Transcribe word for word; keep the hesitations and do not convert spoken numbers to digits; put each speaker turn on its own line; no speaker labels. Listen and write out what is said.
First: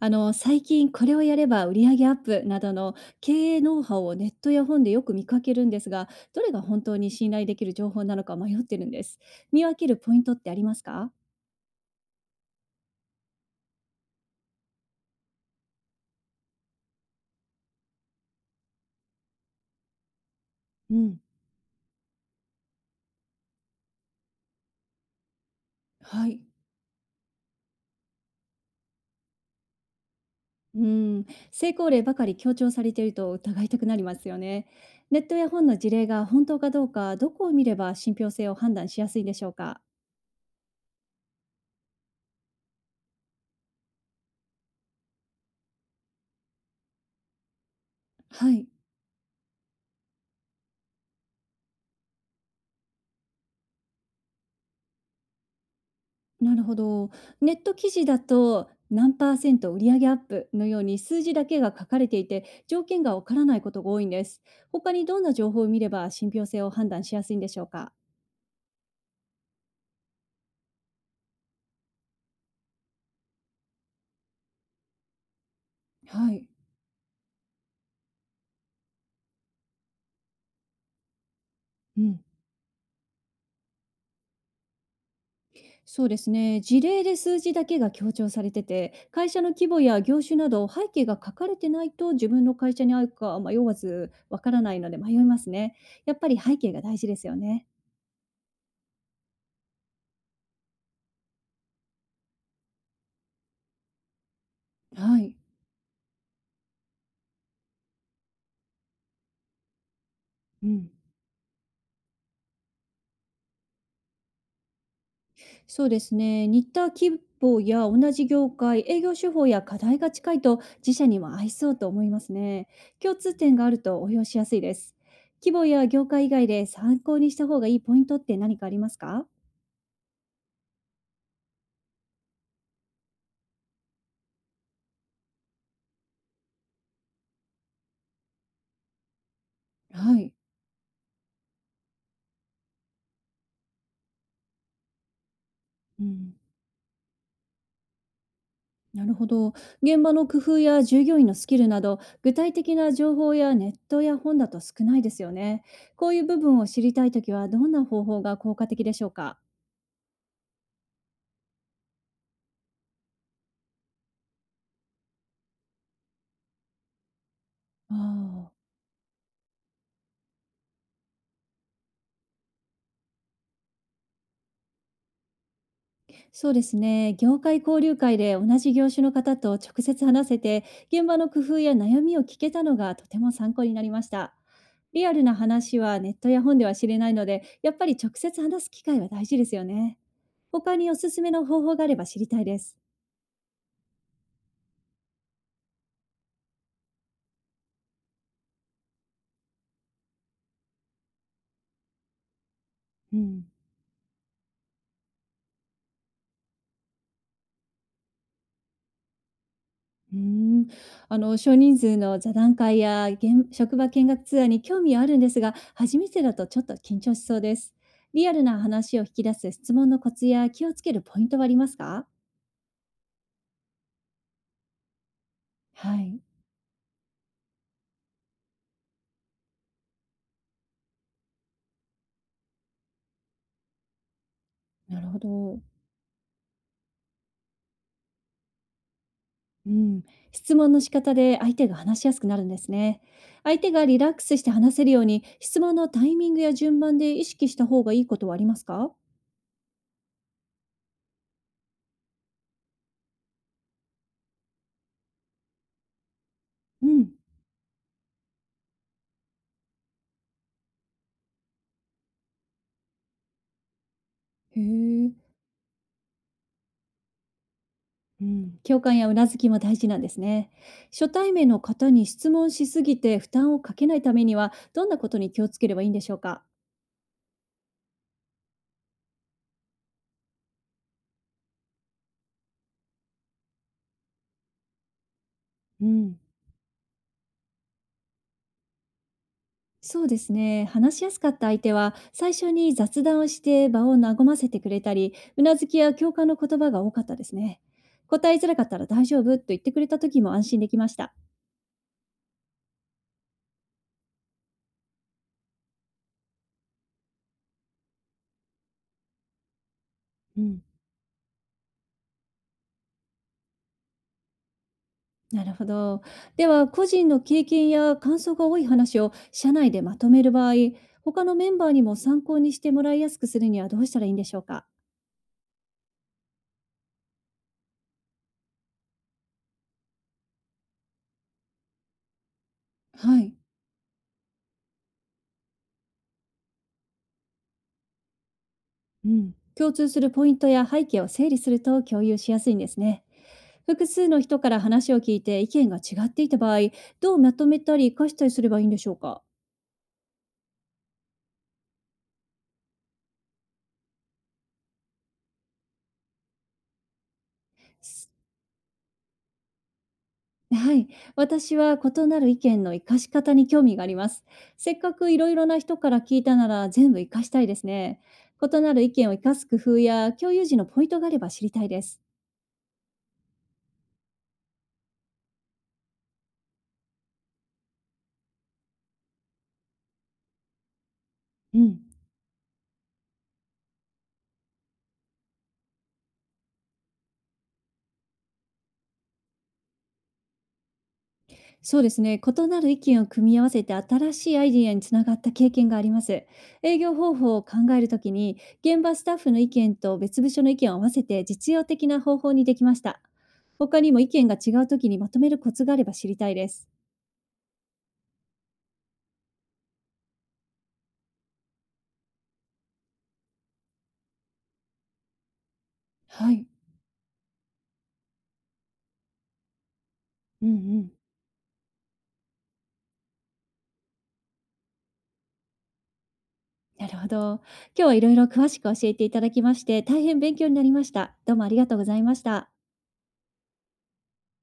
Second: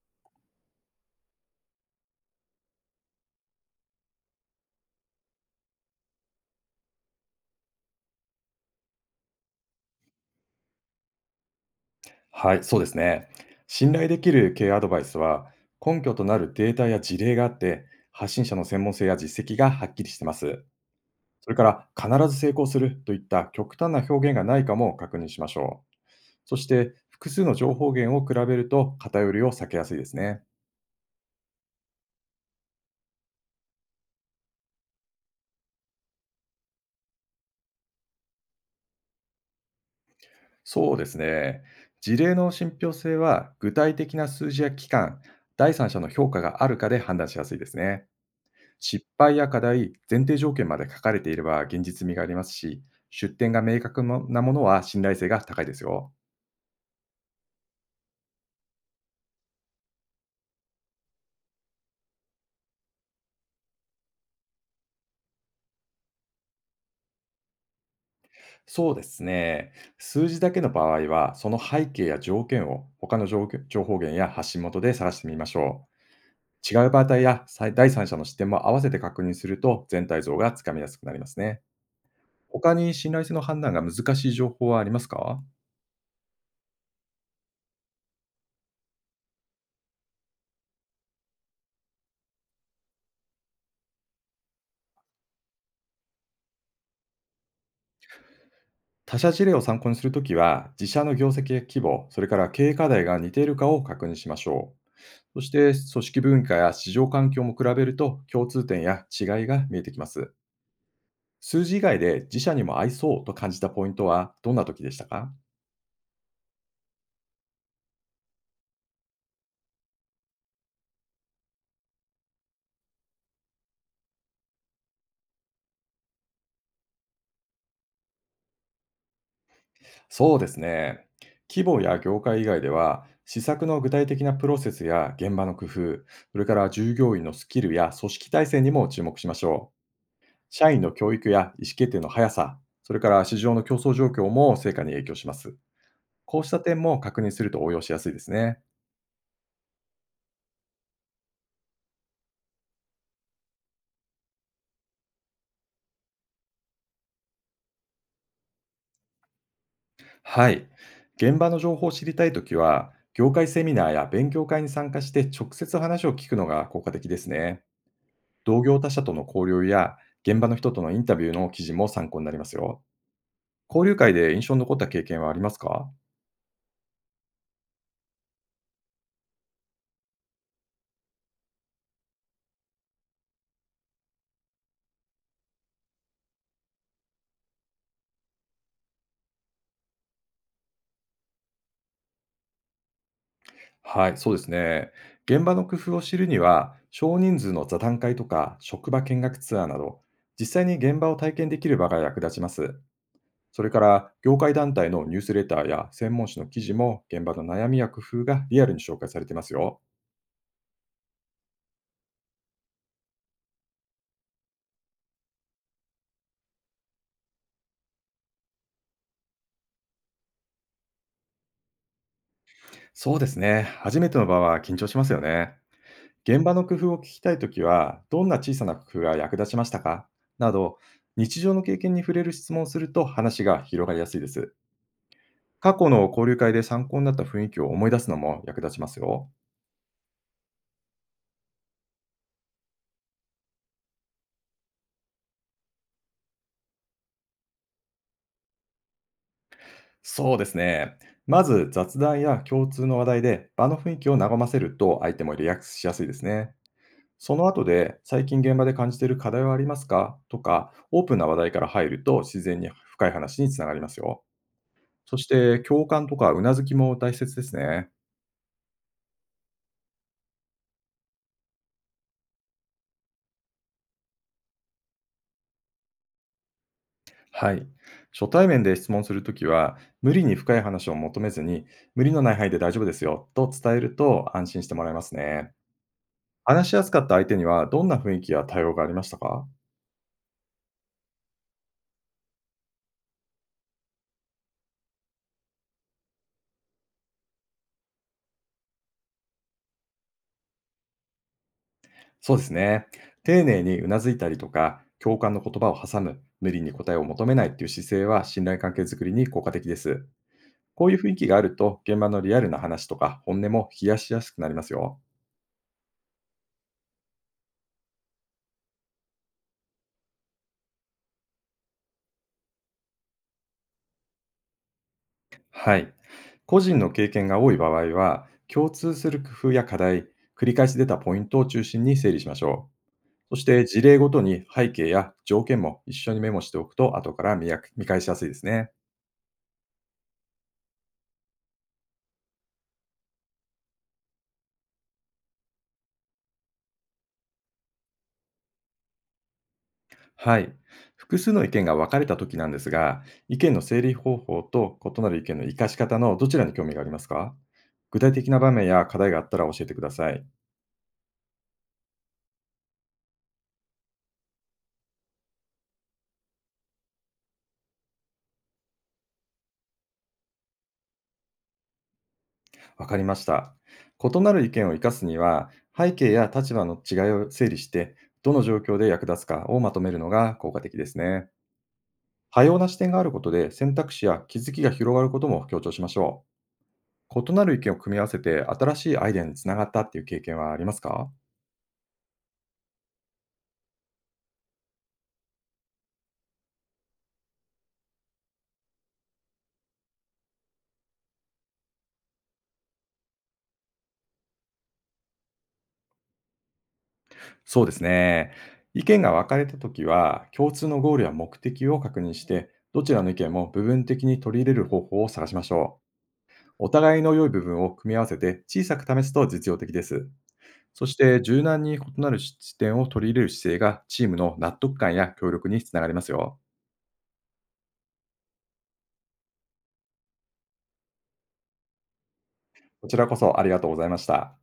あの、最近これをやれば売上アップなどの経営ノウハウをネットや本でよく見かけるんですが、どれが本当に信頼できる情報なのか迷ってるんです。見分けるポイントってありますか？
はい、そうですね。信頼できる経営アドバイスは、根拠となるデータや事例があって、発信者の専門性や実績がはっきりしてます。
うん、
それから、必ず成功するといった極端な表現がないかも確認しましょう。
はい。
そして、複数の情報源を比べると偏りを避けやすいですね。
うん、成功例ばかり強調されていると疑いたくなりますよね。ネットや本の事例が本当かどうか、どこを見れば信憑性を判断しやすいでしょうか？
そうですね。事例の信憑性は、具体的な数字や期間、第三者の評価があるかで判断しやすいですね。
はい。
失敗や課題、前提条件まで書かれていれば現実味がありますし、出典が明確なものは信頼性が高いですよ。
なるほど。ネット記事だと何パーセント売上アップのように数字だけが書かれていて条件がわからないことが多いんです。他にどんな情報を見れば信憑性を判断しやすいんでしょうか？
そうですね。数字だけの場合は、その背景や条件を他の情情報源や発信元で探してみましょ
はい。
う。違う場体やさい第三者の視点も合わせて確認すると全体像がつかみやすくなりますね。
うん、
他に信頼性の判断が難しい情報はありますか？
そうですね。事例で数字だけが強調されてて、会社の規模や業種など背景が書かれてないと自分の会社に合うか迷わずわからないので迷いますね。やっぱり背景が大事ですよね。
他社事例を参考にするときは、自社の業績や規模、それから経営課題が似ているかを確認しましょう。
はい。
そして、組織文化や市場環境も比べると共通点や違いが見えてきます。
うん。
数字以外で自社にも合いそうと感じたポイントはどんな時でしたか？
そうですね。ニッターや同じ業界、営業手法や課題が近いと自社には合いそうと思いますね。共通点があると応用しやすいです。規模や業界以外で参考にした方がいいポイントって何かありますか？
そうですね。規模や業界以外では、施策の具体的なプロセスや現場の工夫、それから従業員のスキルや組織体制にも注目しましょう。
はい。
社員の教育や意思決定の速さ、それから市場の競争状況も成果に影響します。
うん、
こうした点も確認すると応用しやすいですね。
なるほど。現場の工夫や従業員のスキルなど、具体的な情報やネットや本だと少ないですよね。こういう部分を知りたいときは、どんな方法が効果的でしょうか？
はい。現場の情報を知りたいときは、業界セミナーや勉強会に参加して直接話を聞くのが効果的ですね。
ああ
同
ー。
業他社との交流や現場の人とのインタビューの記事も参考になりますよ。交流会で印象に残った経験はありますか？
そうですね。業界交流会で同じ業種の方と直接話せて、現場の工夫や悩みを聞けたのがとても参考になりました。リアルな話はネットや本では知れないので、やっぱり直接話す機会は大事ですよね。他におすすめの方法があれば知りたいです。
はい、そうですね。現場の工夫を知るには、少人数の座談会とか職場見学ツアーなど、実際に現場を体験できる場が役立ちます。
うん。
それから業界団体のニュースレターや専門誌の記事も現場の悩みや工夫がリアルに紹介されていますよ。
うーん、あの少人数の座談会や現職場見学ツアーに興味はあるんですが、初めてだとちょっと緊張しそうです。リアルな話を引き出す質問のコツや気をつけるポイントはありますか？
そうですね。初めての場は緊張しますよね。
はい、
現場の工夫を聞きたいときは、どんな小さな工夫が役立ちましたかなど、日常の経験に触れる質問をすると話が広がりやすいです。
なるほど。
過去の交流会で参考になった雰囲気を思い出すのも役立ちますよ。
うん、質問の仕方で相手が話しやすくなるんですね。相手がリラックスして話せるように、質問のタイミングや順番で意識した方がいいことはありますか？
そうですね。まず雑談や共通の話題で場の雰囲気を和ませると相手もリラックスしやすいですね。
うん。
その後で、最近現場で感じている課題はありますかとか、オープンな話題から入ると自然に深い話につながりますよ。
へえ。
そして、共感とかうなずきも大切ですね。
うん、共感やうなずきも大事なんですね。初対面の方に質問しすぎて負担をかけないためには、どんなことに気をつければいいんでしょうか？
はい。初対面で質問するときは、無理に深い話を求めずに、無理のない範囲で大丈夫ですよと伝えると安心してもらえますね。
うん。
話しやすかった相手には、どんな雰囲気や対応がありましたか？
そうですね。話しやすかった相手は、最初に雑談をして場を和ませてくれたり、うなずきや共感の言葉が多かったですね。答えづらかったら大丈夫と言ってくれた時も安心できました。
そうですね。丁寧にうなずいたりとか、共感の言葉を挟む、無理に答えを求めないっていう姿勢は信頼関係づくりに効果的です。
うん、
こういう雰囲気があると、現場のリアルな話とか本音も冷やしやすくなりますよ。
なるほど。では、個人の経験や感想が多い話を社内でまとめる場合、他のメンバーにも参考にしてもらいやすくするにはどうしたらいいんでしょうか？
はい。個人の経験が多い場合は、共通する工夫や課題、繰り返し出たポイントを中心に整理しましょ
はい。
う。そして事例ごとに背景や条件も一緒にメモしておくと、後から見や見返しやすいですね。
うん、共通するポイントや背景を整理すると共有しやすいんですね。複数の人から話を聞いて意見が違っていた場合、どうまとめたり活かしたりすればいいんでしょうか？
はい。複数の意見が分かれたときなんですが、意見の整理方法と異なる意見の活かし方のどちらに興味がありますか？
す
具体的な場面や課題があったら教えてください。
はい。私は異なる意見の活かし方に興味があります。せっかくいろいろな人から聞いたなら全部活かしたいですね。異なる意見を活かす工夫や共有時のポイントがあれば知りたいです。
わかりました。異なる意見を活かすには、背景や立場の違いを整理して、どの状況で役立つかをまとめるのが効果的ですね。
うん。
多様な視点があることで選択肢や気づきが広がることも強調しましょう。異なる意見を組み合わせて新しいアイデアにつながったっていう経験はありますか？
そうですね。異なる意見を組み合わせて新しいアイディアにつながった経験があります。営業方法を考えるときに、現場スタッフの意見と別部署の意見を合わせて実用的な方法にできました。他にも意見が違うときにまとめるコツがあれば知りたいです。
そうですね。意見が分かれたときは、共通のゴールや目的を確認して、どちらの意見も部分的に取り入れる方法を探しましょ
は
う。
い。
お互いの良い部分を組み合わせて小さく試すと実用的です。
うんう
そ
ん。
して柔軟に異なる視点を取り入れる姿勢がチームの納得感や協力につながりますよ。
なるほど。今日はいろいろ詳しく教えていただきまして、大変勉強になりました。どうもありがとうございました。
こちらこそありがとうございました。